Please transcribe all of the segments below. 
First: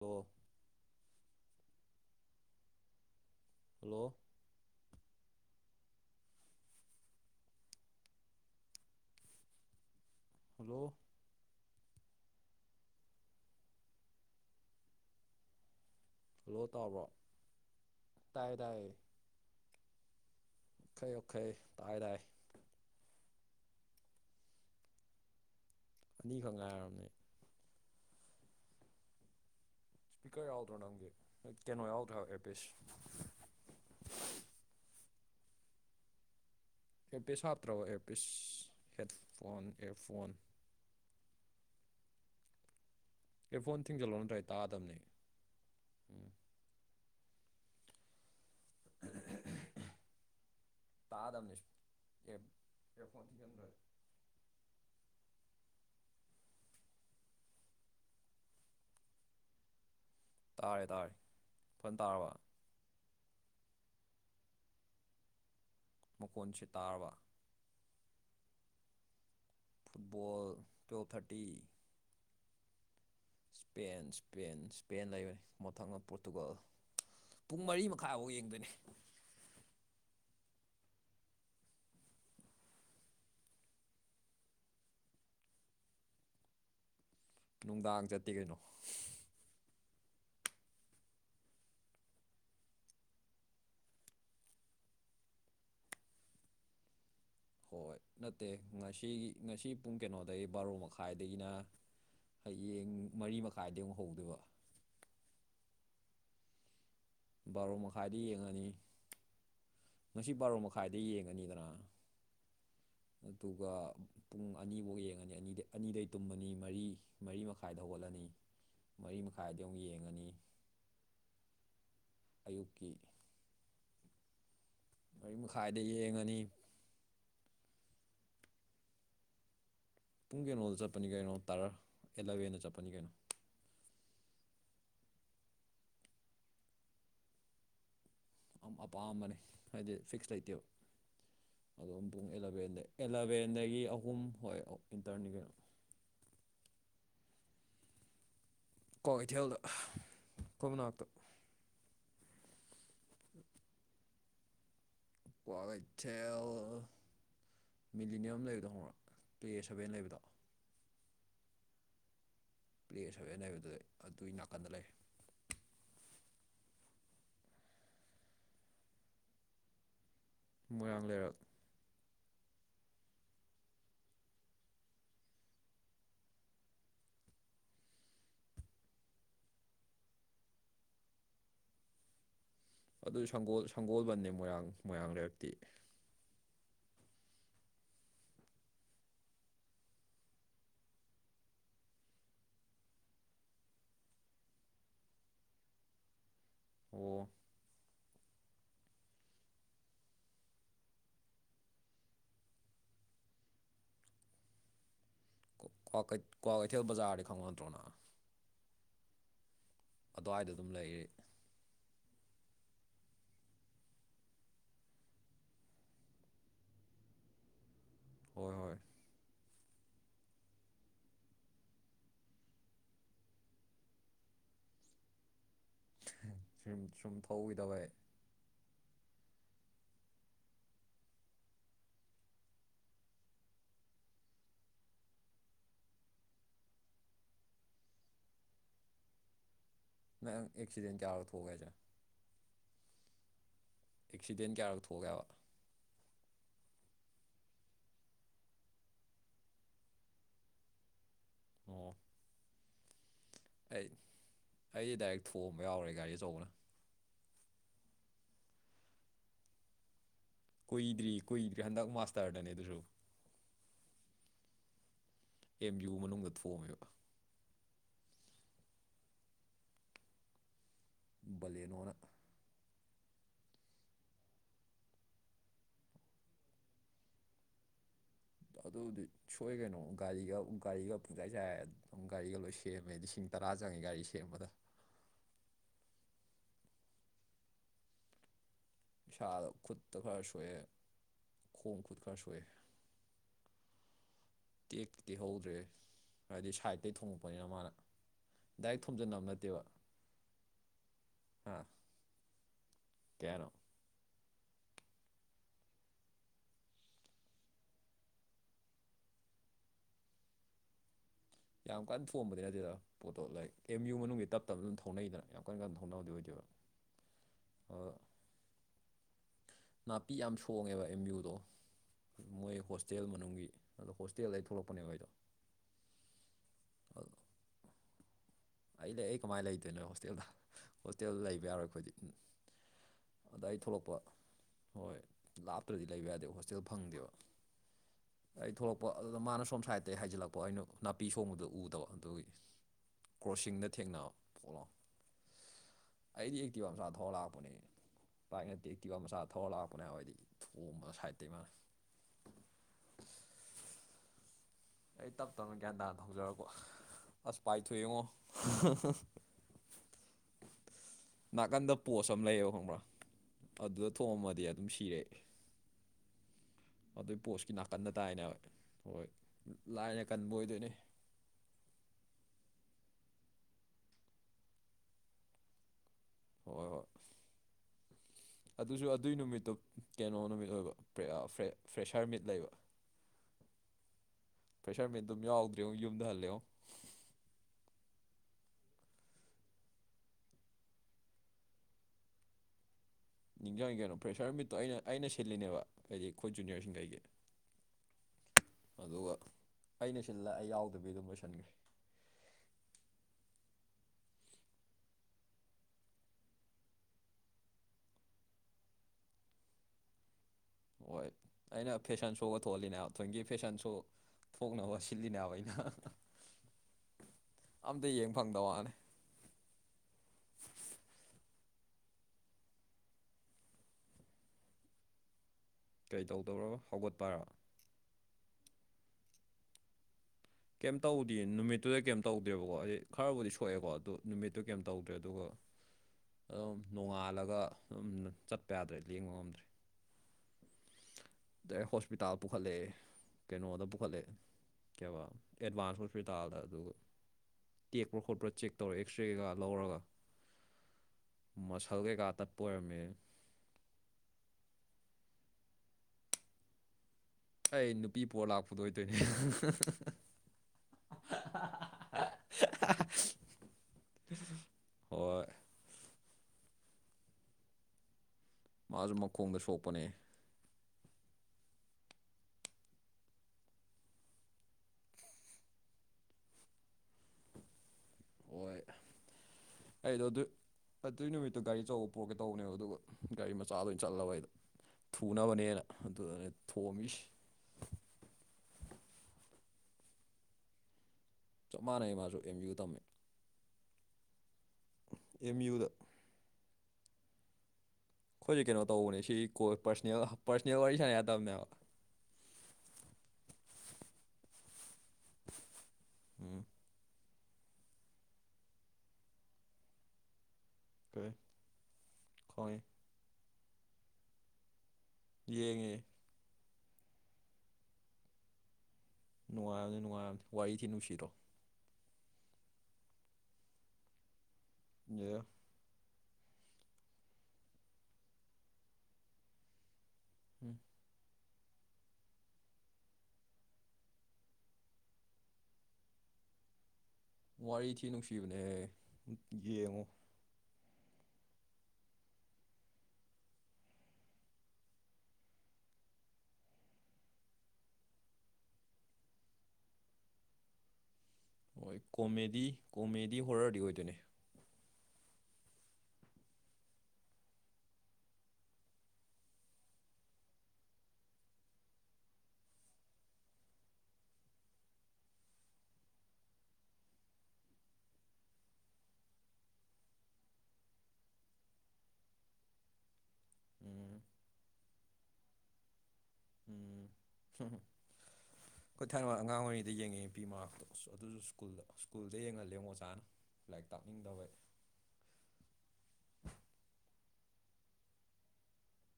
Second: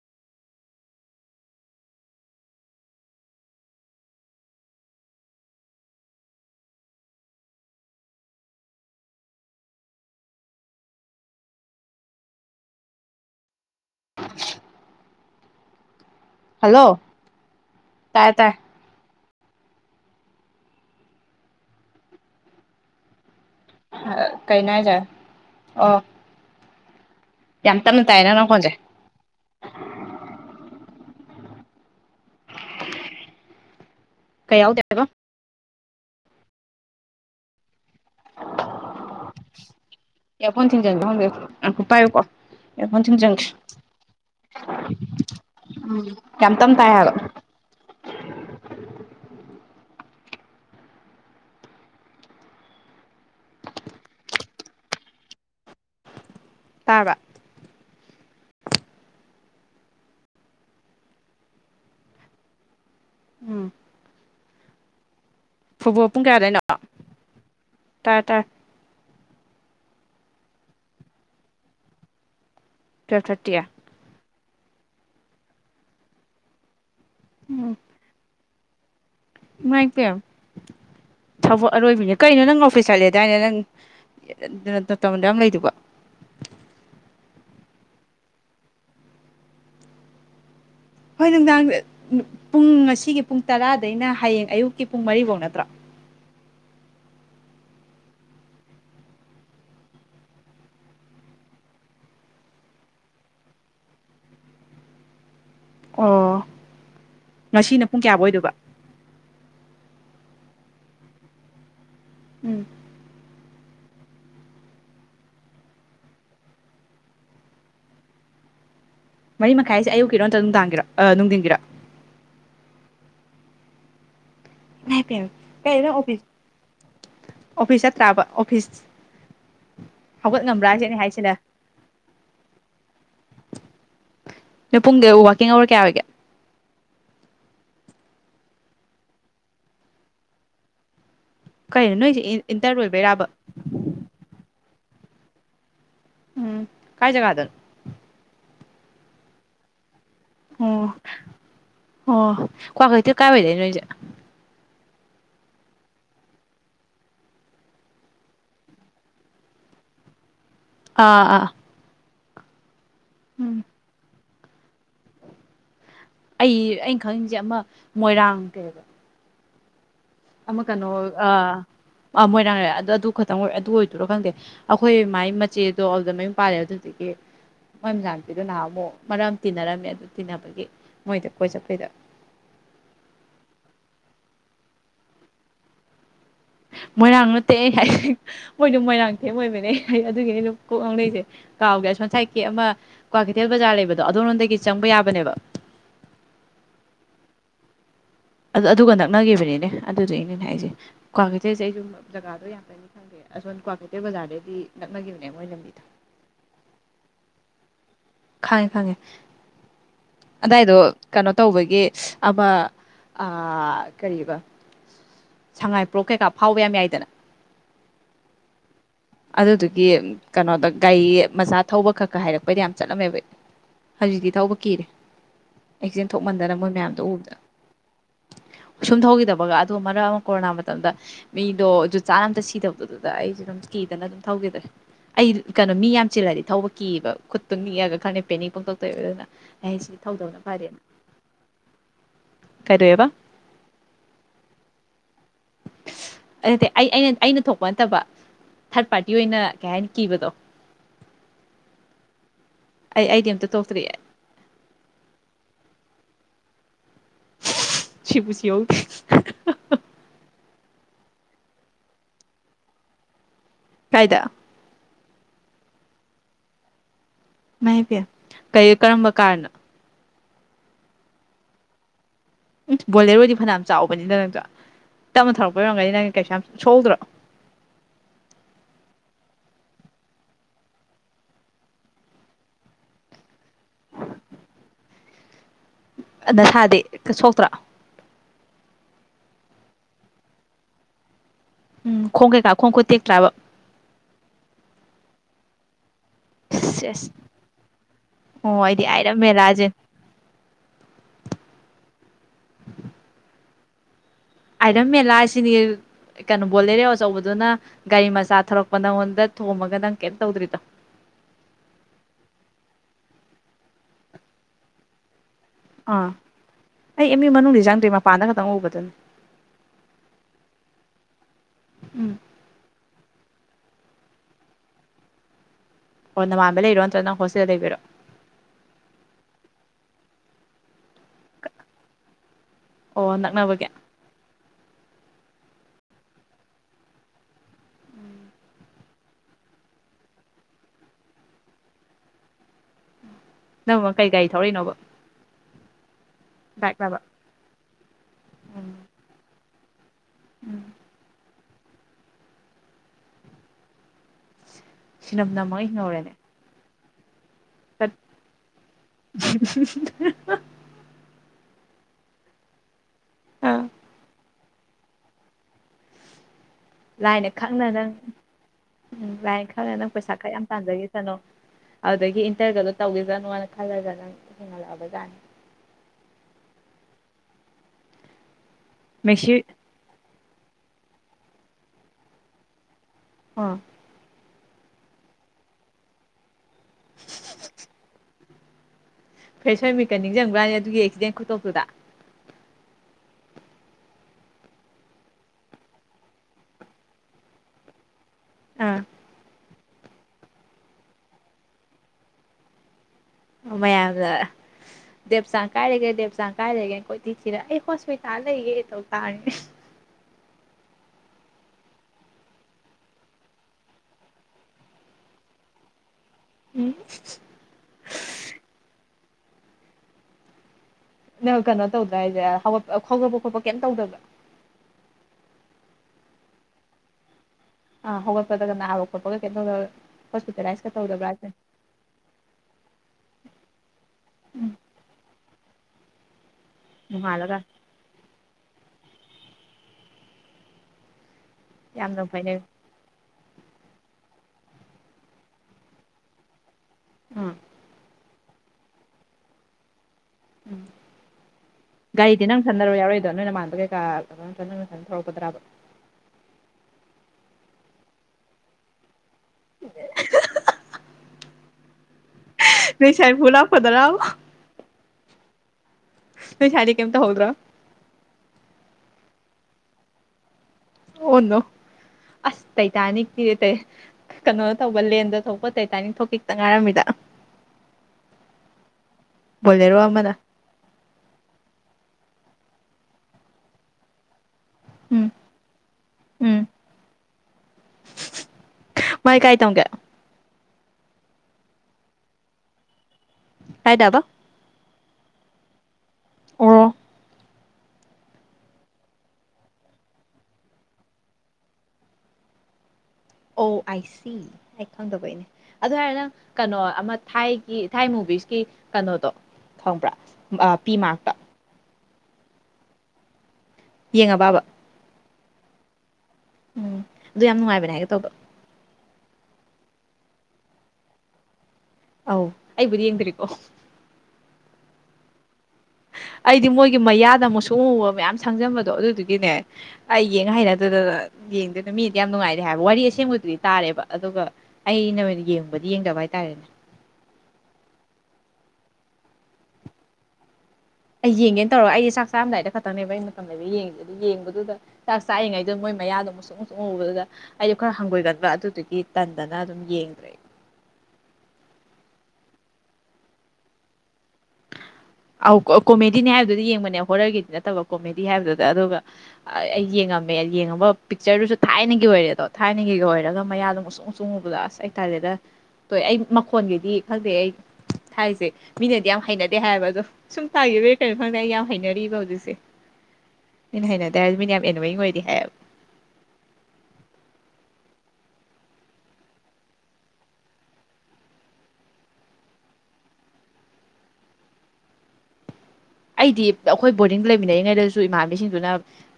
ꯗ hello hello ꯁ ꯂꯣ ꯇꯕ ꯇꯥꯏ ꯇꯥꯏ ꯑꯣꯈꯩ ꯇꯥꯏ ꯇꯥꯏ ꯀꯩꯅꯥ ꯆ ꯑꯅꯤꯈꯛ ꯉꯥꯏꯔꯕꯔꯕꯅꯦ ꯌꯥꯝ ꯇꯞꯅ ꯇꯥꯏꯅ ꯅꯪꯈꯣꯟꯁꯦ ꯏꯁꯄꯤꯀꯔ ꯌꯥꯎꯗ꯭ꯔꯣ ꯅꯪꯒꯤ ꯀꯩꯅꯣ ꯌꯥꯎꯗ꯭ꯔꯣ ꯑꯦꯄꯤꯁ ꯀꯩ ꯌꯥꯎꯗꯦ ꯍꯥꯏꯕ ꯑꯦꯔꯄꯤꯁ ꯍꯥꯞꯇ꯭ꯔꯕ ꯑꯦꯔꯄꯤꯁ ꯍꯦꯠꯐꯣꯟ ꯏꯌꯥꯔꯐꯣꯟ ꯊꯤꯡꯖꯤꯟꯒꯦ ꯈꯪꯗꯦ ꯑꯝꯈꯣ ꯄꯥꯏꯌꯨꯀꯣ ꯈꯣꯟ ꯊꯤꯟꯖꯤꯟꯁꯤꯦ ꯏꯌꯥꯔꯐꯣꯟ ꯊꯤꯡꯖꯤꯜꯂꯣ ꯅꯠꯇ꯭ꯔꯗꯤ ꯇꯥꯗꯕꯅꯦ ꯎꯝ ꯌꯥꯝꯌꯥꯝꯇꯝ ꯇꯥꯏ ꯍꯥꯏꯕ [unintelligible] [unintelligible] ꯇꯥꯗꯝꯅꯤ ꯇꯥꯕ ꯇꯥꯔꯦ ꯇꯥꯔꯦ ꯐꯅ ꯇꯥꯔꯕ ꯎꯝ ꯐꯨꯕꯣ ꯄꯨꯡ ꯀꯌꯥꯗꯩꯅꯣ ꯃꯈꯣꯟꯁꯤ ꯇꯥꯔꯕ ꯇꯥꯥꯏ ꯇꯥꯥꯏ ꯐꯨꯠꯕꯣꯜ ꯇꯨꯌꯦꯞ ꯊꯥꯔꯇꯤ ꯆꯊꯇꯌꯥ ꯁꯄꯦꯟ ꯁꯄꯦꯟ ꯂꯩꯕꯅꯤ ꯃꯊꯪꯅ ꯄꯣꯔꯇꯨꯒꯥꯜ ꯄꯨꯡ ꯃꯔꯤ ꯃꯈꯥꯏꯐꯧ ꯌꯦꯡꯗꯣꯏꯅꯦ ꯉꯥꯏꯄꯦ ꯊꯕꯛ ꯑꯔꯣꯏꯕꯤꯅꯦ ꯀꯩꯅꯣ ꯅꯪ ꯑꯣꯐꯤꯁ ꯆꯠꯂꯦ ꯑꯗꯨꯏꯅꯦ ꯅꯪ ꯇꯟꯗ ꯑꯃ ꯂꯩꯗꯨꯕ ꯅꯨꯡꯗꯥꯡ ꯆꯠꯇꯦ ꯀꯩꯅꯣ ꯍꯣꯏ ꯅꯨꯡꯗꯥꯡ ꯄꯨꯡ ꯉꯁꯤ ꯄꯨꯡ ꯇꯔꯥꯗꯩꯅ ꯍꯌꯦꯡ ꯑꯌꯨꯛꯀꯤ ꯄꯨꯡ ꯃꯔꯤꯐꯧ ꯅꯠꯇ꯭ꯔꯣ ꯍꯣꯏ ꯅꯠꯇꯦ ꯉꯁꯤꯒꯤ ꯉꯁꯤ ꯄꯨꯡ ꯀꯩꯅꯣꯗꯒꯤ ꯕꯥꯔꯣ ꯃꯈꯥꯏꯗꯒꯤꯅ ꯍꯌꯦꯡ ꯃꯔꯤ ꯃꯈꯥꯏꯗꯒꯤ ꯑꯃꯨꯛ ꯍꯧꯗꯣꯏꯕ ꯑꯣ ꯕꯥꯔꯣ ꯉꯁꯤꯅ ꯄꯨꯡ ꯃꯈꯥꯏꯗ ꯀꯌꯥꯕꯧ ꯑꯣꯏꯗꯣꯏꯕ ꯌꯦꯡꯉꯅꯤ ꯉꯁꯤ ꯕꯥꯔꯣ ꯃꯈꯥꯏꯗ ꯌꯦꯡꯉꯅꯤꯗꯅ ꯎꯝ ꯑꯗꯨꯒ ꯄꯨꯡ ꯑꯅꯤꯐꯧ ꯌꯦꯡꯉꯅꯤ ꯑꯅꯤꯗ ꯑꯅꯤꯗꯩ ꯇꯨꯝꯃꯅꯤ ꯃꯔꯤ ꯃꯔꯤ ꯃꯈꯥꯏꯗ ꯍꯧꯒꯠꯂꯅꯤ ꯃꯔꯤ ꯃꯈꯥꯏꯗꯩ ꯑꯃꯨꯛ ꯃꯈꯥꯏꯁꯦ ꯑꯌꯨꯛꯀꯤꯔꯣ ꯌꯦꯡꯉꯅꯤ ꯅꯇ꯭ꯔ ꯅꯨꯡꯗꯥꯡꯒꯤꯔ ꯅꯨꯡꯊꯤꯟꯒꯤꯔ ꯑꯌꯨꯛꯀꯤ ꯉ ꯄ ꯃꯔꯤ ꯃꯈꯥꯏꯗ ꯀꯩꯗ ꯑꯣꯐꯤꯁ ꯌꯦꯡꯉꯅꯤ ꯑꯣꯐꯤꯁ ꯇ꯭ꯔꯥꯕ ꯑꯣꯐꯤꯁꯤꯁ ꯄꯨꯡ ꯀꯩꯅꯣꯗ ꯆꯠꯄꯅꯤ ꯀꯩꯅꯣ ꯇꯥꯔꯥ ꯑꯦꯂꯕꯦꯟꯗ ꯆꯠꯄꯅꯤ ꯀꯩꯅꯣ ꯃꯄꯨꯡꯗ ꯋꯥꯀꯤꯡ ꯑꯋꯥꯔ ꯀꯌꯥ ꯑꯣꯏꯒꯦ ꯑꯄꯥꯝꯕꯅꯤ ꯍꯥꯏꯗꯤ ꯐꯤꯛꯁ ꯂꯩꯇꯦꯕ ꯑ ꯀꯩꯅꯣ ꯅꯣꯏꯁꯦ ꯄꯨꯡ ꯑꯦꯂꯚꯦꯟ ꯏꯟꯇꯔ ꯑꯣꯏꯕꯩꯔꯥꯕ ꯑꯦꯂꯚꯦꯟꯗꯒꯤ ꯑꯍꯨꯝ ꯍꯣꯏ ꯏꯟꯇꯔꯅꯤ ꯀꯩꯅꯣ ꯎꯝ ꯀꯥꯏꯖꯒꯗ ꯀ꯭ꯋꯥꯀꯩꯊꯦꯜꯗ ꯈꯨꯝꯅꯥꯛꯇ ꯀꯈ ꯀꯥꯏ ꯑꯣꯏꯗꯖ ꯀ ꯏꯆꯦ ꯑꯣ ꯃꯤꯂꯤꯅꯤꯌꯝ ꯂꯩꯕꯗꯣ ꯍꯣꯡ ꯇꯨ ꯑꯦ ꯁꯚꯦꯟ ꯂꯩꯕꯗꯣ ꯑꯥ ꯑꯥ ꯄ꯭ꯂꯦꯁ ꯍꯅ ꯎꯝ ꯍꯥꯏꯕꯗ ꯑꯗꯨꯒꯤ ꯅꯥꯀꯟꯗ ꯂꯩ ꯑꯩ ꯑꯩꯅ ꯈꯪꯅꯤꯡꯤꯁꯦ ꯑꯃ ꯃꯣꯏꯔꯥꯡ ꯀꯩꯕ ꯑꯃꯃ ꯀꯩꯅꯣ ꯃꯣꯏꯔꯥꯡ ꯑ ꯂꯩꯔꯛ ꯑ ꯃꯣꯏꯔꯥꯡ ꯂꯩꯔꯦ ꯑꯗꯨꯗ ꯑꯗꯨ ꯈꯛꯇꯪ ꯑꯣꯏ ꯑꯗꯨ ꯑꯣꯏꯗꯣꯏꯔꯣ ꯈꯪꯗꯦ ꯑꯩꯈꯣꯏ ꯃꯥꯏ ꯃꯆꯦꯗꯣ ꯑꯗꯨꯗ ꯃꯌꯨꯝ ꯄꯥꯜꯂꯦ ꯑꯗꯨꯗꯒꯤ ꯃꯣꯏ ꯃꯁꯥꯡ ꯅꯨꯨꯄꯤꯗꯨꯣ ꯅꯍꯥꯟ ꯑꯃꯨꯛ ꯃꯔꯝ ꯇꯤꯟꯅꯔꯝꯃꯦ ꯑꯗꯨ ꯇꯤꯟꯅꯕꯒꯤ ꯃꯣꯏꯗ ꯀꯣꯏ ꯆꯠꯄꯩꯗ ꯑꯗꯨꯣ ꯁꯪꯒꯣꯜꯕꯟꯅꯤꯦ ꯃꯣꯏꯔꯥꯡ ꯃꯣꯏꯔꯥꯡ ꯂꯩꯔꯛꯇꯤ ꯃꯣꯏꯔꯥꯡ ꯅꯠꯇꯦ ꯑꯩ ꯃꯣꯏꯗꯨ ꯃꯣꯏꯔꯥꯡ ꯊꯦꯝ ꯑꯣꯏꯕꯅꯦ ꯑꯩ ꯑꯗꯨꯒꯤꯅꯦ ꯑꯗꯨ ꯀꯣꯛ ꯉꯥꯡꯅꯩꯁꯦ ꯀ ꯣꯝ ꯑꯃ꯭ꯋꯥ ꯀꯩꯊꯦꯜ ꯕꯖꯥꯔ ꯂꯩꯕꯗꯣ ꯑꯗꯣꯣꯗꯒꯤ ꯆꯪꯕ ꯌꯥꯕꯅꯦꯕ ꯑꯣ ꯑꯗꯨ ꯑꯗꯨꯒ ꯅꯛꯅꯈꯤꯕꯅꯤꯅꯦ ꯑꯗꯨꯗꯤ ꯑꯩꯅꯅꯦ ꯍꯥꯏꯁꯦ ꯀ꯭ꯋꯥ ꯀꯩꯊꯩꯁꯦ ꯑꯩꯁꯨ ꯖꯒꯥꯗꯣ ꯌꯥꯝ ꯀꯅꯤ ꯈꯪꯒꯦ ꯑꯁꯣꯝ ꯀ꯭ꯋꯥꯀꯩꯇꯩ ꯕꯖꯥꯔꯗꯩ ꯅꯛꯅꯈꯤꯕꯅꯦ ꯃꯣꯏꯅ ꯀ꯭ ꯀꯩ ꯀ꯭ꯋꯥ ꯀꯩꯊꯦꯜ ꯖꯥꯔꯗꯤ ꯈꯪꯉꯣ ꯅꯠꯇ꯭ꯔꯣꯅ ꯈꯥꯡꯉꯦ ꯈꯥꯡꯉꯦ ꯑꯗꯨꯋꯥꯏꯗ ꯑꯗꯨꯝ ꯑꯗꯥꯏꯗꯣ ꯂꯩꯔꯤ ꯀꯩꯅꯣ ꯇꯧꯕꯒꯤ ꯑꯕ ꯑꯥ ꯀꯔꯤꯕ ꯁꯉꯥꯏꯄ꯭ꯔꯣꯛ ꯀꯩꯀꯥ ꯐꯥꯎꯕꯦ ꯌꯥꯝ ꯌꯥꯏꯗꯅ ꯍꯣꯏ ꯍꯣꯏ ꯑꯗꯨꯗꯨꯒꯤ ꯀꯩꯅꯣꯗ ꯒꯥꯔꯤ ꯃꯆꯥ ꯊꯧꯕ ꯈꯛꯀ ꯍꯥꯏꯔꯛꯄꯩꯗ ꯌꯥꯝ ꯆꯠꯂꯝꯃꯦꯕ ꯍꯧꯖꯤꯛꯇꯤ ꯊꯧꯕ ꯀꯤꯔꯦ ꯑꯦꯛꯁꯤꯗꯦꯟ ꯊꯣꯛꯃꯟꯗꯅ ꯃꯣꯏ ꯁꯨꯝ ꯃꯌꯥꯝꯗꯣ ꯁꯨꯝ ꯎꯕꯗ ꯊꯧꯈꯤꯗꯕꯩ ꯁꯨꯝ ꯊꯧꯈꯤꯗꯕ ꯃꯔꯛ ꯀꯣꯔꯣꯅꯥ ꯃꯇꯝꯗ ꯃꯤꯣ ꯆꯥꯗꯕꯗꯨ ꯑꯩꯁꯨ ꯑꯗꯨꯝ ꯀꯤꯅ ꯑꯗꯨꯝ ꯑꯩ ꯀꯩꯅꯣ ꯃꯤ ꯌꯥꯝ ꯆꯤꯜꯂꯗꯤ ꯊꯧꯕ ꯀꯤꯑꯕ ꯃꯤ ꯌꯥꯒ ꯈꯪꯅ ꯄꯦꯅꯤ ꯄꯪꯊꯣꯛꯇꯣꯏꯗꯅ ꯃ ꯏꯁꯤꯗꯅ ꯆꯥꯒ ꯊꯒ ꯆ ꯀꯔꯤꯕ ꯑꯦꯛꯁꯤꯗꯦꯟ ꯀꯌꯥꯔꯛ ꯊꯣꯛꯒꯦ ꯍꯥꯏꯕ ꯑꯗꯨ ꯅꯠꯇꯦ ꯑꯩꯩꯅ ꯑꯩꯅ ꯊꯣꯛꯄ ꯅꯠꯇꯕ ꯊꯥꯔꯠ ꯄꯥꯔꯇꯤ ꯑꯣꯏꯅ ꯀꯩ ꯍꯥꯏꯅꯤ ꯀꯤꯕꯗꯣ ꯑꯣ ꯑꯩ ꯑꯩꯗꯤꯦꯝ ꯑꯩ ꯑꯩꯗꯤ ꯗꯥꯏꯔꯦꯛ ꯊꯣꯡꯑꯝꯕ ꯌꯥꯎꯔꯦ ꯒꯥꯔꯤ ꯑꯆꯧꯕꯅ ꯁꯤꯄꯨꯁꯤ ꯌꯧ ꯀꯨꯏꯗ꯭ꯔꯤ ꯀꯨꯏꯗ꯭ꯔꯤ ꯍꯟꯗꯛ ꯃꯥꯁꯇꯔꯗꯅꯦ ꯑꯗꯨꯁꯨ ꯀꯥꯏꯗ ꯑꯦꯝ ꯌꯨ ꯃꯅꯨꯡꯗ ꯊꯣꯡꯑꯝꯃꯦꯕ ꯃꯕ ꯀ ꯀꯔꯝꯕ ꯀꯥꯔꯅ ꯕꯂꯦꯅꯣꯅ ꯎ ꯕꯣꯂꯔꯨꯗꯤ ꯐꯅꯌꯥꯝꯅ ꯆꯥꯎꯕꯅꯤꯅ ꯅꯪꯁꯨ ꯇꯞꯅ ꯊꯧꯔꯛꯄ ꯑꯣꯏꯔꯝꯒꯅꯤ ꯅꯪ ꯀꯩꯁꯨ ꯌꯥꯝ ꯁꯣꯛꯎꯗ꯭ꯔꯣ [unintelligible] ꯑꯗꯨꯗꯤ ꯁꯣꯏ ꯀꯩꯅꯣ ꯒꯥꯔꯤꯒꯛ ꯒꯥꯔꯤꯒ ꯄꯨꯡꯆꯥꯏ ꯆꯥꯏꯔꯦꯝ ꯒꯥꯔꯤꯒ ꯂꯣꯏ ꯁꯦꯝꯃꯦ ꯂꯤꯁꯤꯡ ꯇꯔꯥ ꯆꯪꯉꯤ ꯒꯥꯔꯤ ꯁꯦꯝꯕꯗ ꯅꯁꯥꯗꯤ ꯁꯣꯛꯇ꯭ꯔꯥ ꯏꯁꯗ ꯈꯨꯠꯇ ꯈꯔ ꯁꯣꯛꯑꯦ ꯈꯣꯡ ꯈꯨꯠ ꯎꯝ ꯈꯔ ꯈꯣꯡ ꯁꯣꯛꯑꯦ ꯀꯩꯀꯥ ꯈꯣꯡ ꯈꯨꯠ ꯇꯦꯛꯇ꯭ꯔꯕ ꯇꯦꯛꯇꯛꯇꯤ ꯍꯧꯗ꯭ꯔꯦ ꯍꯥꯏꯕꯗꯤ ꯁꯥꯏꯗꯇꯩꯒꯤ ꯁꯦꯁ ꯊꯣꯉꯛꯄꯅꯤꯅ ꯃꯥꯅ ꯑꯣ ꯗꯥꯏꯔꯦꯛ ꯑꯩꯗꯤ ꯑꯥꯏꯔꯟ ꯊꯣꯝꯖꯤꯟꯅꯕ ꯅꯠꯇꯦꯕ ꯃꯦꯂꯥꯁꯦ ꯑ ꯇꯔꯣ ꯑꯗꯝꯝ ꯂꯁꯤꯅꯤ ꯀꯩꯅꯣ ꯕꯣꯜ ꯂꯩꯔꯦ ꯑꯆꯧꯕꯗꯨꯅ ꯒꯥꯔꯤ ꯃꯆꯥ ꯊꯧꯔꯛꯄ ꯅꯪꯉꯣꯟꯗ ꯊꯣꯝꯃꯒ ꯅꯪ ꯀꯩꯝ ꯇꯧꯗ꯭ꯔꯤꯗꯣ ꯌꯥꯝ ꯀꯟꯅ ꯊꯣꯡꯝꯕꯅꯤꯅ ꯑꯗꯨꯗ ꯄꯣꯠꯇꯣ ꯂꯥꯏꯔꯤꯛ ꯑꯦꯝ ꯌꯨ ꯃꯅꯨꯡꯒꯤ ꯇꯞ ꯇꯞꯅ ꯑꯗꯨꯝ ꯊꯧꯅꯩꯗꯅ ꯌꯥꯝ ꯀꯟꯅ ꯀꯟꯅ ꯑꯥ ꯊꯧꯅꯕꯗꯤ ꯑꯣꯏꯗꯦꯕ ꯑꯩ ꯑꯦꯝꯃꯤ ꯃꯅꯨꯡꯗꯗꯤ ꯆꯪꯗꯣꯏ ꯑꯗꯣ ꯃꯄꯥꯟꯗ ꯈꯛꯇꯪ ꯎꯕꯗꯨꯅꯤ ꯅꯥꯄꯤ ꯌꯥꯝ ꯁꯣꯡꯉꯦꯕ ꯑꯦꯝ ꯌꯨꯗꯣ ꯎꯝ ꯃꯣꯏ ꯍꯣꯁꯇꯦꯜ ꯃꯅꯨꯡꯒꯤ ꯑꯗꯣ ꯍꯣꯁꯇꯦꯜꯗ ꯑꯩ ꯊꯣꯛꯂꯛꯄꯅꯦ ꯑꯩꯣꯏꯗꯣ ꯑꯣ ꯃꯥꯦ ꯂꯩ ꯏꯔꯣꯟ ꯅꯪ ꯍꯣꯁꯗ ꯂꯩꯕꯕꯤꯔꯣ ꯑ ꯂꯩ ꯑꯩ ꯀꯃꯥꯏ ꯂꯩꯗ ꯍꯣꯁꯇꯦꯜꯗ ꯍꯣꯁꯇꯦꯜ ꯂꯩꯕ ꯌꯥꯔꯣꯏ ꯑꯩꯈꯣꯏꯗꯤ ꯑꯣ ꯑꯗꯨꯗꯏ ꯅꯛꯅꯕꯒꯤ ꯊꯣꯛꯂꯛꯄ ꯍꯣꯏ ꯂꯥꯞꯇ꯭ꯔꯗꯤ ꯂꯩꯕ ꯌꯥꯗꯦ ꯍꯣꯁꯇꯦꯜ ꯐꯪꯗꯦꯕ ꯑꯩ ꯊꯣꯛꯂꯛꯄ ꯑꯗꯨꯗ ꯃꯥꯅ ꯁꯣꯝ ꯁꯥꯏꯗꯇꯩꯒꯤ ꯍꯖꯤꯜꯂꯛꯄ ꯑꯩꯅ ꯅꯥꯄꯤ ꯁꯣꯡꯕꯗ ꯎꯗꯕ ꯑꯗꯨꯒꯤ [unintelligible] [inaudible] ꯅꯪꯃ ꯊꯦꯡꯅꯕ ꯀꯩ ꯀꯔꯤ ꯄꯣꯠꯂꯣ ꯊꯧꯔꯛꯏꯅꯣꯕ ꯑꯩꯗꯤ ꯌꯦꯛꯇꯤꯕ ꯃꯆꯥ ꯕꯥꯏꯛꯂꯕ ꯊꯣꯡꯍ ꯂꯥꯛꯄꯅꯦ ꯥꯏꯅ ꯎꯝ ꯇꯛꯇꯤꯕ ꯃꯆꯥ ꯊ ꯊꯣꯛ ꯂꯥꯛꯄ ꯊꯣꯡꯝꯕ ꯁꯋꯥꯠꯇꯒꯤ ꯃꯥ ꯑꯩ ꯁꯤꯅꯝ ꯇꯞ ꯇꯞꯅ ꯅꯝꯃꯒ ꯒ꯭ꯌꯥꯟ ꯇꯥꯅ ꯍꯤꯡꯍꯧꯔꯦꯅꯦ ꯊꯧꯖꯔꯀꯣ ꯑꯁ ꯆꯠ ꯄꯥꯏꯊꯑꯉꯣ ꯅꯥꯀꯟꯗ ꯄꯣꯁ ꯑꯃ ꯂꯩꯌꯦꯕ ꯈꯪꯕ꯭ꯔꯥ ꯑꯗꯨꯗ ꯊꯣꯛꯣꯡꯑꯝꯃꯗꯤ ꯑꯗꯨꯝ ꯁꯤꯔꯦꯦ ꯂꯥꯏꯅ ꯈꯪꯅ ꯅꯪ ꯍꯣꯏ ꯎꯝ ꯂꯥꯏꯅ ꯈꯪꯔꯦ ꯅꯪ ꯄꯩꯁꯥ ꯈꯔ ꯀꯟꯕ ꯌꯥꯝ ꯑꯣꯏꯗꯣꯏꯅꯦ ꯇꯥꯟꯖꯒꯦ ꯆꯅꯣ ꯑꯗꯨꯗꯒꯤ ꯀꯇꯔꯒꯗꯣ ꯇꯧꯈꯤꯁꯅꯣꯅ ꯈꯜꯂꯒ ꯅꯪ ꯍꯦꯟꯒꯠꯂꯛꯑꯕꯖꯠꯅꯤ ꯍꯣꯏ ꯍꯣꯏ ꯑꯗꯨꯁꯨ ꯑꯗꯨꯏ ꯃꯦꯛꯁꯤ ꯅꯨꯃꯤꯠꯇꯣ ꯀꯦꯩꯅꯣ ꯅꯨꯃꯤꯠ ꯑꯣꯏꯕ ꯐ꯭ꯔꯦꯁꯥꯔ ꯃꯤꯠ ꯂꯩꯕ ꯑꯥ [inaudible] ꯄꯩꯁꯥ ꯃꯤ ꯑꯗꯨꯝ ꯌꯥꯎꯗ꯭ꯦꯉꯣꯌꯨꯝꯗ ꯍꯜꯂꯣ [unintelligible] [inaudible] ꯐꯦꯁꯣꯏ ꯃꯤꯀ ꯅꯤꯡꯁꯤꯡꯕ꯭ꯔꯥꯅꯤ ꯑꯗꯨꯒꯤ ꯑꯦꯛꯁꯤꯗꯦꯟ ꯈꯨꯇꯣꯛꯇꯨꯗ ꯅꯤꯡꯖ ꯀꯩꯅꯣ ꯄ꯭ꯔꯦꯁꯥꯔ ꯃꯤꯠꯇꯣ ꯑꯩꯅ ꯑꯩꯅ ꯁꯤꯜꯂꯤꯅꯦꯕ ꯍꯥꯏꯗꯤ ꯑꯩꯈꯣꯏ ꯖꯨꯅꯤꯌꯔꯁꯤꯡꯈꯩꯒꯤ ꯑꯥ ꯑꯗꯨꯒ ꯑꯩꯅ ꯁꯤꯜꯂ ꯑꯩ ꯌꯥꯎꯗꯕꯤ ꯑꯗꯨꯝ ꯂꯣꯏꯁꯤꯟꯒ꯭ꯔꯦ [inaudible] ꯁꯃ ꯌꯥ ꯍꯥꯏꯒ ꯗꯦꯞꯆꯥꯡ ꯀꯥꯏꯔꯒꯦ ꯗꯦꯞꯆꯥꯡ ꯀꯥꯏꯔꯒꯦꯈꯣꯏꯗꯤꯤꯊꯤꯔ ꯑꯩ ꯍꯣꯁꯄꯤꯇꯥꯜ ꯂꯩꯒꯦ ꯇꯧ ꯇꯥꯔꯔꯤ [unintelligible] [inaudible] ꯍꯣꯏ ꯑꯩꯅ ꯐꯦꯁꯟ ꯁꯣꯒ ꯊꯣꯛꯍꯜꯂꯤꯅꯦꯕ ꯊꯣꯏꯒꯤ ꯐꯦꯁꯟ ꯁꯣ ꯊꯣꯛꯅꯕ ꯁꯤꯜꯂꯤꯅꯦꯕ ꯑꯩꯅ ꯎꯝ ꯑꯝꯇ ꯌꯦꯡ ꯐꯪꯗ ꯋꯥꯅꯤ ꯀꯩꯅꯣ ꯇꯧꯗ꯭ꯔꯥ ꯍꯥꯏꯁꯦ ꯍꯧꯒꯠꯄ ꯈꯥꯎꯒꯠꯄ ꯈꯣꯠꯄ ꯀꯩꯝ ꯇꯧꯗꯕ ꯀꯩꯇꯧꯗꯔꯣ ꯍꯧꯒꯠꯄꯔ ꯑ ꯍꯣꯞꯄꯗꯒ ꯅꯅꯥꯒꯣꯄꯒ ꯀꯦꯣꯗꯦ ꯀꯩꯝ ꯇꯧꯗꯤ ꯅꯨꯃꯤꯠꯇꯨꯗ ꯀꯩꯝ ꯇꯧꯗꯦꯕꯀꯣ ꯑꯩ ꯈꯔꯕꯨꯗꯤ ꯁꯣꯛꯑꯦꯀꯣ ꯑꯗꯨ ꯅꯨꯃꯤꯠꯇꯨ ꯎꯝ ꯀꯩꯝ ꯇꯧꯗ꯭ꯔꯦ ꯑꯗꯨꯒ ꯑꯗꯨꯝ ꯅꯣꯡꯉꯥꯜꯂꯒ ꯑꯗꯨꯝ ꯆꯠꯄ ꯌꯥꯗ꯭ꯔꯦ ꯂꯦꯡꯕ ꯉꯝꯗ꯭ꯔꯦ ꯑꯗꯩ ꯌꯥꯝꯅ ꯍꯣꯁꯄꯤꯇꯥꯜ ꯐꯩꯅꯦ ꯄꯨꯈꯠꯂꯛꯑꯦ ꯀꯩꯅꯣꯗ ꯄꯨꯈꯠꯂꯛꯑꯦ ꯀꯩꯕꯥ ꯑꯦꯗꯚꯥꯟꯁ ꯍꯣꯁꯄꯤꯇꯥꯜꯗ ꯑꯗꯨꯒ ꯎꯝ ꯇꯦꯛꯄ꯭ꯔꯥ ꯈꯣꯠꯄ꯭ꯔꯥ ꯆꯦꯛ ꯇꯧꯔ ꯑꯦꯛꯁꯔꯦꯒ ꯂꯧꯔꯒ ꯎꯝ ꯃꯁꯜ ꯀꯩꯀꯥ ꯒꯥꯔꯤꯗꯤ ꯇꯠꯄ ꯅꯪ ꯑꯣꯏꯔꯝꯃꯦ ꯁꯟꯅꯔꯣꯏ ꯌꯥꯎꯔꯣꯏꯏꯗꯣ ꯅꯣꯏ ꯅ ꯃꯥꯟꯕꯗ ꯀꯩꯀꯥꯠꯇ ꯅꯪꯅ ꯁꯟ ꯊꯧꯔꯛꯄ ꯈꯨꯗ꯭ꯔꯕ [inaudible] ꯑꯩ ꯅꯨꯄꯤ ꯄꯣꯔ ꯂꯥꯛꯄꯗꯣ ꯑꯣꯏꯗꯣꯏꯅꯦ ꯁꯥꯏ ꯐꯨꯂꯄꯗꯔ [inaudible] ꯍꯣꯏ ꯆꯗ ꯀꯦꯝꯇ ꯍꯣꯗ꯭ꯔꯥ ꯑꯥꯖ ꯃꯈꯣꯡꯗ ꯁꯣꯛꯄꯅꯦ ꯑꯣꯅꯣ ꯑꯁ ꯇꯥꯏ ꯇ ꯑꯅꯤ ꯀꯔ ꯇꯦ ꯀꯩꯅꯣ ꯇꯧꯕ ꯂꯦꯟꯗ ꯊꯣꯛꯄꯣꯠ ꯆꯩꯩꯇꯥꯥꯏꯅꯤꯡꯊꯧꯀꯤꯛꯇ ꯉꯥꯏꯔꯝꯃꯤꯗ [unintelligible] [inaudible] ꯕꯣꯂꯦꯔꯣ ꯑꯩꯗꯣ ꯑꯃꯅ ꯑꯗꯨ ꯑꯗꯨꯏ ꯅꯨꯃꯤꯠꯇꯨ ꯒꯥꯔꯤ ꯆ ꯄꯣꯛꯀꯦ ꯇꯧꯕꯅꯦꯕ ꯑꯗꯨꯒ ꯒꯥꯔꯤ ꯃꯆꯥ ꯂꯣꯏ ꯆꯠꯂꯕ ꯍꯥꯏꯗ ꯎꯝ ꯊꯨꯅꯕꯅꯦꯅ ꯑꯗꯨ ꯎꯝ ꯊꯣꯑꯝꯃꯤꯁꯤ ꯃꯥꯥꯏ ꯀꯥꯏ ꯇꯪꯒꯦ ꯆꯞ ꯃꯥꯟꯅꯩ ꯃꯥꯁꯨ ꯑꯦꯦꯝ ꯌꯌꯨ ꯇꯝꯃꯦ ꯍꯥꯏꯗꯕ ꯑꯦꯝ ꯌꯨꯗ ꯑꯣ ꯑꯩꯈꯣꯏꯁꯦ ꯀꯩꯅꯣ ꯇꯧꯕꯅꯦ ꯁꯤꯣꯏ ꯄꯔꯁꯅꯦꯜ ꯄꯔꯁꯣꯅꯦꯜ ꯋꯥꯔꯤ ꯁꯥꯟꯅ ꯌꯥ ꯇꯕꯃꯦꯕ [inaudible] ꯑꯣ ꯑꯥꯏ ꯁꯤ ꯑꯩ ꯈꯪꯗꯕꯩꯅꯦ ꯑꯗꯨ ꯍꯥꯏꯔꯅ ꯎꯝ ꯀꯩꯅꯣ ꯑꯃ ꯊꯥꯏꯒꯤ ꯊꯥꯏ ꯃꯨꯚꯤꯁꯀꯤ ꯀꯩꯅꯣꯗꯣ ꯈꯪꯕ꯭ꯔꯥ ꯄꯤꯃꯥꯛꯔꯛꯇ ꯑꯩꯣꯏ ꯌꯦꯉ ꯥꯕ ꯌꯦꯡꯉꯦ ꯎꯝ ꯑꯗꯨ ꯌꯥꯝ ꯅꯨꯡꯉꯥꯏꯕꯅꯦ ꯍꯥꯏꯒꯦ ꯇꯧꯕ ꯅꯨꯡꯉꯥꯏꯔꯝꯅꯤ ꯅꯨꯡꯉꯥꯏꯔꯕꯅꯤ ꯋꯥꯔꯤ ꯊ ꯅꯨꯡꯁꯤꯔꯣ ꯑꯧ ꯑꯩꯕꯨꯗꯤ ꯌꯦꯡꯗ꯭ꯔꯤꯀꯣ ꯌꯦ ꯑꯩꯗꯤ ꯃꯣꯏꯒꯤ ꯃꯌꯥꯗ ꯃꯁꯁꯨ ꯃꯨꯕ ꯃꯌꯥꯝ ꯁꯪꯖꯟꯕꯗꯣ ꯑꯗꯨꯗꯨꯒꯤꯅꯦ ꯑꯩ ꯌꯦꯡꯉ ꯎꯝ ꯍꯩꯅꯗꯨꯗꯨꯗ ꯌꯦꯡꯗꯅ ꯃꯤꯗꯤ ꯌꯥꯝ ꯅꯨꯡꯉꯥꯏꯇꯦ ꯍꯥꯏꯕ ꯋꯥꯔꯤ ꯑꯁꯦꯡꯕꯗꯨꯗꯤ ꯇꯥꯔꯦꯕ ꯑꯗꯨꯒ ꯑꯩꯅ ꯌꯦꯡꯕꯗꯤ ꯌꯦꯡꯗꯕ ꯍꯥꯏꯇꯥꯔꯦꯅꯦ ꯋꯥꯔꯤ ꯊꯤ ꯅꯨꯡꯁꯤꯕꯅꯦ ꯌꯦꯡꯉꯨ ꯑꯩ ꯌꯦꯡꯒꯦꯅ ꯇꯧꯔꯒ ꯑꯩꯁꯦ ꯆꯥꯛ ꯆꯥꯝꯗꯥꯏꯗ ꯈꯛꯇꯪꯅꯦꯕ ꯑꯩꯩꯅ ꯃꯇꯝ ꯂꯩꯕ ꯌꯦꯡꯦ ꯑꯗꯨ ꯌꯦꯡꯕꯗꯨꯗ ꯆꯥꯛ ꯆꯥ ꯌꯦꯉꯩꯗꯨꯗ ꯃꯣꯏ ꯃꯌꯥꯗꯣ ꯃꯨꯁꯨꯡꯛ ꯃꯨꯁꯛ ꯎꯕꯗꯨꯗ ꯑꯩꯗꯣ ꯈꯔ ꯍꯪꯒꯣꯏꯒꯟꯕ ꯑꯗꯨꯗꯨꯒꯤ ꯇꯟꯗꯅ ꯑꯗꯨꯝ ꯌꯦꯡꯗ꯭ꯔꯦ [inaudible] ꯍꯣꯏ ꯀꯣꯃꯦꯗꯤ ꯀꯣꯃꯦꯗꯤ ꯍꯣꯔꯔꯗꯤ ꯑꯣꯏꯗꯣꯏꯅꯤ ꯑ ꯀꯣꯃꯦꯗꯤꯅꯤ ꯍꯥꯏꯕꯗꯨꯗꯤ ꯌꯦꯡꯕꯅꯦ ꯍꯣꯔꯔꯒꯤꯗꯤ ꯅꯠꯇꯕ ꯀꯣꯃꯦꯗꯤ ꯍꯥꯏꯕꯗꯨꯗ ꯑꯗꯨꯒ ꯑꯩ ꯉꯝꯃꯦ ꯌꯦꯡꯉꯕ ꯄꯤꯛꯆꯔꯗꯨꯁꯨ ꯊꯥꯏꯅꯒꯤ ꯑꯣꯏꯔꯦ ꯑꯗꯣ ꯊꯥꯏꯅꯒꯤ ꯑꯣꯏꯔꯒ ꯃꯌꯥꯗꯣꯝ ꯑꯨꯨꯡ ꯁꯨꯡꯉꯨꯕꯗ ꯑꯁ ꯍꯥꯏꯇꯥꯔꯦ ꯑꯗꯨꯅ ꯇꯣꯏ ꯑꯩ ꯃꯈꯣꯟꯒꯤꯗꯤ ꯈꯪꯗꯦ ꯑꯩ ꯊꯥꯏꯁꯦ ꯃꯤꯅꯗꯤ ꯌꯥꯝ ꯍꯩꯅꯗꯦ ꯍꯥꯏꯕ ꯑꯗꯣ ꯁꯨꯝ ꯇꯥꯈꯤꯕꯕꯦ ꯀꯔꯤꯣ ꯈꯪꯗꯦ ꯑꯩ ꯌꯥꯝ ꯍꯅꯕ ꯍꯧꯖꯤꯛꯁꯦ ꯩꯅ ꯎꯝ ꯗꯦ ꯌꯥꯝ ꯑꯦꯅ ꯑꯣꯏꯗꯤ ꯍꯥꯏ ꯎꯝ ꯑꯩꯈꯣꯏ ꯊꯥꯏꯅꯕ ꯑꯉꯥꯡ ꯑꯣꯏꯔꯤꯩꯗ ꯌꯦꯡꯉꯤ ꯅꯨꯄꯤ ꯃꯇꯣ ꯑꯗꯨꯁꯨ ꯁ꯭ꯀꯨꯜꯗ ꯁ꯭ꯀꯨꯜꯗ ꯌꯦꯡꯍꯜꯂꯦꯨ ꯑꯣꯖꯥꯅ ꯂꯥꯏꯔꯤꯛ ꯇꯥꯛꯅꯤꯡꯗꯕ ꯑꯩꯗꯤ ꯑꯩꯈꯣꯏ ꯕꯣꯔꯗꯤꯡ ꯂꯩꯃꯤꯟꯅꯔꯤꯉꯩꯗꯁꯨ ꯏꯃꯥꯟꯕꯤꯁꯤꯡꯗꯨꯅ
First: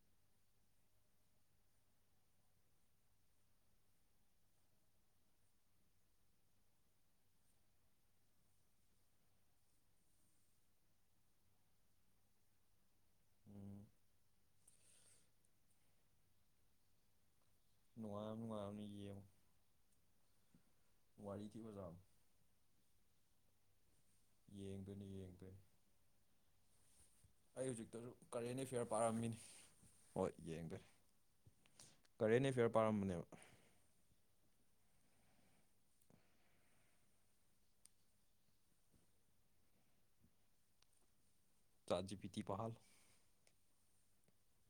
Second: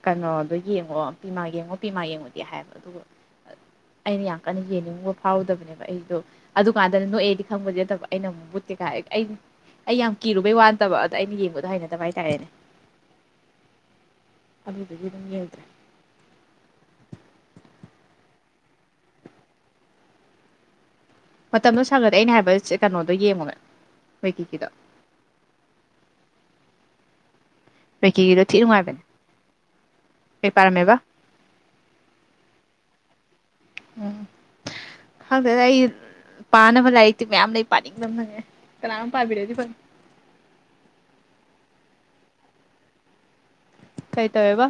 ꯀꯩꯅꯣꯗꯣ ꯌꯦꯡꯉꯣ ꯏꯃꯥ ꯌꯦꯡꯉꯣ ꯅꯨꯄꯤꯃ ꯌꯦꯡꯉꯨꯗꯦ ꯍꯥꯏꯕ ꯑꯗꯨꯒ ꯑꯩꯅ ꯌꯥꯝ ꯀꯟꯅ ꯌꯦꯡꯅꯤꯡꯉꯨꯕ ꯐꯥꯎꯔꯨꯗꯕꯅꯦꯕ ꯑꯩꯗꯣ ꯑꯗꯨꯀꯥꯟꯗꯅ ꯅꯣꯛꯑꯦꯗꯤ ꯈꯪꯕꯗꯤ ꯅꯠꯇꯕ ꯑꯩꯅ ꯑꯃꯨꯛ ꯥꯏ ꯑꯩ ꯌꯥꯝ ꯀꯤꯔꯨꯕꯩ ꯋꯥꯟꯗꯕ ꯑꯗ ꯑꯩꯅ ꯌꯦꯡꯕꯗ ꯑꯗꯨ ꯍꯥꯏꯅꯗꯕ ꯍꯥꯏꯇꯥꯔꯦꯅꯦ ꯎꯝ ꯑꯗꯨꯗꯒꯤ ꯑꯗꯨꯝ ꯌꯦꯦꯜꯗ꯭ꯔꯦ ꯅꯨꯅꯨꯡꯉ ꯅꯨꯡꯉꯅꯤ ꯌꯦ ꯃꯇꯝꯗꯣ ꯁꯪꯒꯗꯤꯦ ꯑꯩꯅ ꯍꯥꯏꯕ ꯀꯩꯅꯣꯗꯣ ꯌꯦꯡꯉꯨꯅꯦ ꯌꯦꯡꯕꯅꯤ ꯌꯦꯡꯕꯅꯤ ꯑꯩ ꯍꯧꯖꯤꯛꯇꯁꯨ ꯋꯦꯀꯤꯒꯤꯗꯣ ꯊꯤ ꯀꯔꯦꯟ ꯑꯦꯐꯤꯌꯥꯔ ꯅꯨꯡꯉꯥꯏꯕꯅꯦ ꯄꯥꯔꯝꯃꯤꯅꯤ ꯍꯣꯏ ꯀꯩ ꯌꯦꯡꯗꯣꯏꯅꯦ ꯄꯥꯔꯝꯃꯦꯕ ꯀꯔꯦꯟ ꯑꯦꯐꯤꯌꯔ ꯄꯥꯔꯝꯕꯅꯦꯕ ꯈꯪꯗꯗ ꯑꯩ ꯄꯥꯅꯕ ꯂꯥꯏꯔꯤꯛꯇꯤ ꯃꯌꯥꯝ ꯂꯩ ꯄꯥꯅꯤꯡꯗ ꯐꯪꯉꯦ ꯀꯅꯥꯝ ꯄꯥꯕꯤꯔꯗꯤ ꯐꯪ ꯆꯥꯖꯤ ꯄꯤꯇ ꯄꯍꯜ ꯀꯩ ꯇꯧꯋꯦꯕ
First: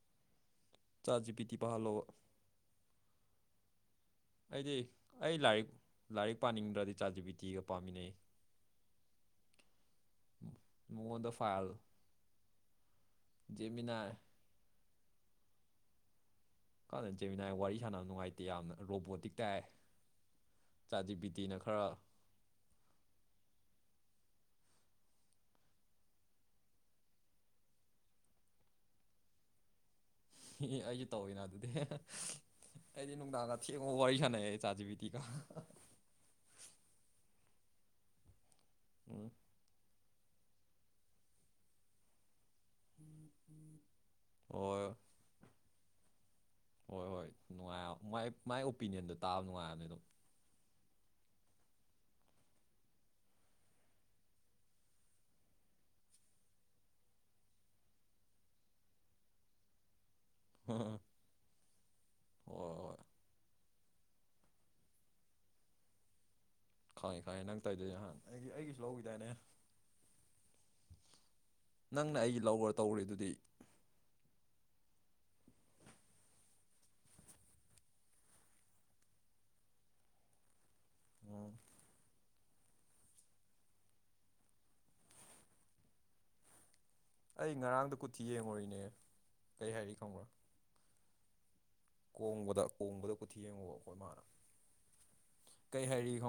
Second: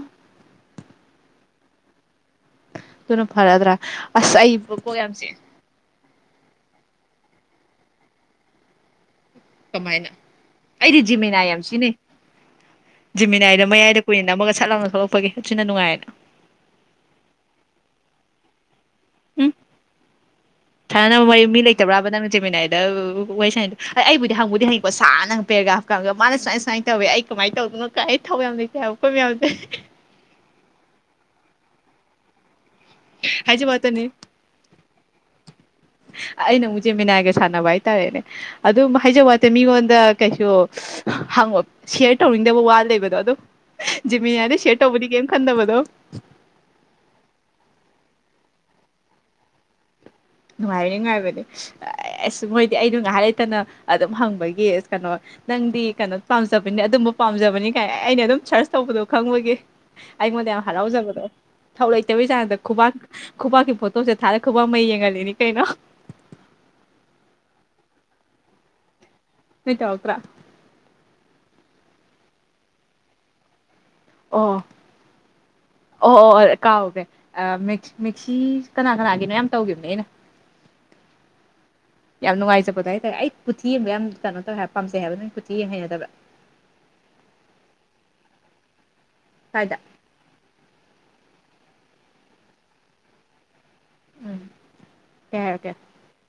ꯆꯥꯁꯤ ꯄꯤꯇꯤ ꯄꯥꯍꯜꯂꯣꯑꯣ ꯑꯗꯨꯨꯅ ꯐꯔꯗ꯭ꯔꯥ ꯑꯁ ꯑꯩꯕꯨ ꯑꯩꯗꯤ ꯄꯣ ꯌꯥꯝꯁꯦ ꯑꯩ ꯂꯥꯏꯔꯤꯛ ꯂꯥꯏꯔꯤꯛ ꯄꯥꯅꯤꯡꯗ꯭ꯔꯗꯤ ꯆꯥꯖꯕꯤꯇꯤꯒ ꯄꯥꯝꯃꯤꯟꯅꯩ ꯀꯃꯥꯏꯅ ꯑꯩꯗꯤ ꯃꯉꯣꯟꯗ ꯖꯤꯃꯤꯅꯥ ꯌꯥꯝ ꯐꯥꯏꯜ ꯁꯤꯅꯤꯩ ꯖꯤꯃꯤꯅꯥꯏꯗ ꯃꯌꯥꯏꯗ ꯖꯦꯃꯤꯅꯥꯏ ꯀꯨꯏꯅ ꯑꯃꯒ ꯁꯠꯂꯥꯎꯅ ꯊꯣꯛꯂꯛꯄꯒꯤ ꯁꯅ ꯅꯨꯡꯉꯥꯏꯌꯦꯗ ꯀꯥꯟꯅꯅ ꯆꯦꯃꯤꯅꯥ ꯋꯥꯔꯤ ꯁꯥꯟꯅꯕ ꯅꯨꯡꯉꯥꯏꯇꯦ ꯌꯥꯝꯅ ꯔꯣꯕꯣꯇꯤꯛ ꯎꯝ ꯇꯥꯏ ꯆꯥꯠ ꯖꯤ ꯄꯤ ꯁꯅꯕ ꯇꯤꯅ ꯃꯤ ꯈꯔ ꯂꯩꯇꯕ꯭ꯔꯥꯕ ꯅꯪ ꯆꯦꯃꯤꯅꯥꯏꯗ ꯋꯥꯔꯤ ꯁꯥꯏꯗ ꯑꯩꯕꯨꯗꯤ ꯍꯪꯕꯨꯗꯤ ꯍꯪꯉꯀꯣ ꯁꯥꯅꯪ ꯄꯦꯒ꯭ꯔꯥ ꯀ ꯀꯥꯡꯒ ꯃꯥꯅ ꯁꯨꯃꯥꯏ ꯁꯨꯃꯥꯏꯅ ꯇꯧꯋꯦ ꯑꯩ ꯀꯃꯥꯏꯅ ꯇꯧꯗꯅꯣ ꯑꯩ ꯊꯧ ꯌꯥꯝ ꯂꯩꯦ ꯎꯄꯝ ꯌꯥꯎꯗꯦ ꯑꯦ ꯑꯩꯁꯨ ꯇꯧꯋꯏꯅ ꯑꯗꯨꯗꯤ ꯑꯦꯗꯤ ꯅꯨ ꯗꯀ ꯍꯥꯏꯖꯕ ꯊ ꯋꯥꯇꯅꯤ ꯋꯥꯏꯁꯅꯦ ꯆꯥꯆꯕꯤꯗꯤ ꯀ ꯑꯩꯅ ꯑꯃꯨꯛ ꯖꯦꯃꯤꯅꯥꯏꯒ ꯁꯥꯟꯅꯕ ꯍꯥꯏꯇꯥꯔꯦꯅꯦ ꯑꯗꯨꯝ ꯍꯥꯏꯖꯕ ꯋꯥꯠꯇꯦ ꯃꯤꯉꯣꯟꯗ ꯀꯩꯁꯨ ꯍꯉꯦꯌꯔ ꯇꯧꯔꯤ ꯪꯗꯕ ꯋꯥ ꯂꯩꯕꯗꯣ ꯑꯗꯣ ꯖꯤꯃꯤ ꯍꯥꯏꯗ ꯁꯦꯠ ꯍꯣꯏ ꯇꯧꯕꯗꯤ ꯀꯩꯝ ꯈꯟꯗꯕꯗꯣ ꯍꯣꯏ ꯍꯣꯏ ꯅꯨꯡꯉꯥꯏ ꯃꯥꯏ ꯃꯥꯏ ꯑꯣꯄꯤꯅꯤꯌꯟꯗꯣ ꯇꯥꯕ ꯅꯨꯡꯉꯥꯏꯕꯅꯤ ꯑꯗꯨꯝ ꯅꯨꯡꯉꯥꯏꯕꯅꯤ ꯅꯨꯡꯉꯥꯏꯕꯅꯦ ꯑꯁ ꯃꯣꯏꯗꯤ ꯑꯩꯗ ꯉꯥꯏꯍꯥꯛ ꯂꯩꯇꯅ ꯑꯗꯨꯝ ꯍꯪꯕꯒꯤ ꯀꯩꯅꯣ ꯅꯪꯗꯤ ꯀꯩꯅꯣ ꯄꯥꯝꯖꯕꯅꯤ ꯑꯗꯨꯕꯨ ꯄꯥꯝꯖꯕꯅꯤ ꯀꯥꯏ ꯑꯩꯅ ꯑꯗꯨꯝ ꯁꯔꯁ ꯇꯧꯕꯗꯣ ꯈꯪꯕꯒꯤ ꯑꯩꯥꯏ ꯃꯗ ꯍꯔꯥꯎꯖꯕꯗꯣ ꯊꯧꯛ ꯂꯩꯇꯕꯔꯤ ꯆꯥꯟꯅꯗ ꯍꯣꯏ ꯈꯨꯕꯥꯛ ꯍꯣꯏ ꯈꯨꯕꯥꯛꯀꯤ ꯐꯣꯇꯣꯁꯦ ꯊꯥꯔ ꯈꯨꯕꯥꯛ ꯃꯩ ꯌꯦꯡꯉꯒ ꯅꯅꯤ ꯀꯥꯏꯅ ꯈꯥꯏ ꯈꯥꯏꯌꯦ ꯅꯪ ꯇꯥꯏꯗ ꯏꯍꯥꯟ ꯑꯩꯗꯤ ꯑꯩꯒꯤꯁꯨ ꯂꯧꯈꯤꯗꯥꯏꯅꯦ ꯅꯣꯏꯇ ꯑꯣꯇ꯭ꯔꯥ ꯅꯪꯅ ꯑꯩꯒꯤ ꯂꯧꯕ ꯇꯧꯔꯤꯗꯨꯗꯤ ꯑꯣꯐ [inaudible] ꯑꯣ ꯑꯣ ꯑꯣ ꯀꯥꯎꯒꯦ ꯃꯤꯛꯁꯤ ꯀꯅꯥ ꯀꯅꯥꯒꯤꯅꯣ ꯌꯥꯝ ꯇꯧꯈꯤꯕꯅꯦ ꯑꯩꯅ ꯎꯝ ꯌꯥꯝ ꯅꯨꯡꯉꯥꯏꯖꯕꯗꯣ ꯍꯥꯏꯇꯥꯔꯦ ꯑꯩ ꯄꯨꯊꯤ ꯌꯦꯡꯕ ꯌꯥꯝ ꯀꯩꯅꯣ ꯇꯧꯋꯦ ꯍꯥꯏ ꯄꯥꯝꯖꯩ ꯍꯥꯏꯕ ꯅ ꯄꯨꯊꯤ ꯌꯦꯡ ꯍꯩꯅꯗꯕ ꯑꯩ ꯉꯔꯥꯡꯗ ꯀꯨꯊꯤ ꯌꯦꯡꯉꯨꯔꯤꯅꯦ ꯀꯔꯤ ꯁ꯭ꯋꯥꯏꯗ ꯍꯥꯏꯔꯤ ꯈꯪꯕ꯭ꯔꯣ ꯀꯣꯡꯕꯗ ꯀꯣꯡꯕꯗꯕꯨꯊ ꯌꯦꯉꯣ ꯑꯩꯈꯣꯏ ꯃꯥꯅ ꯎꯝ ꯀꯩ ꯍꯥꯏꯔꯤ ꯈꯪꯕ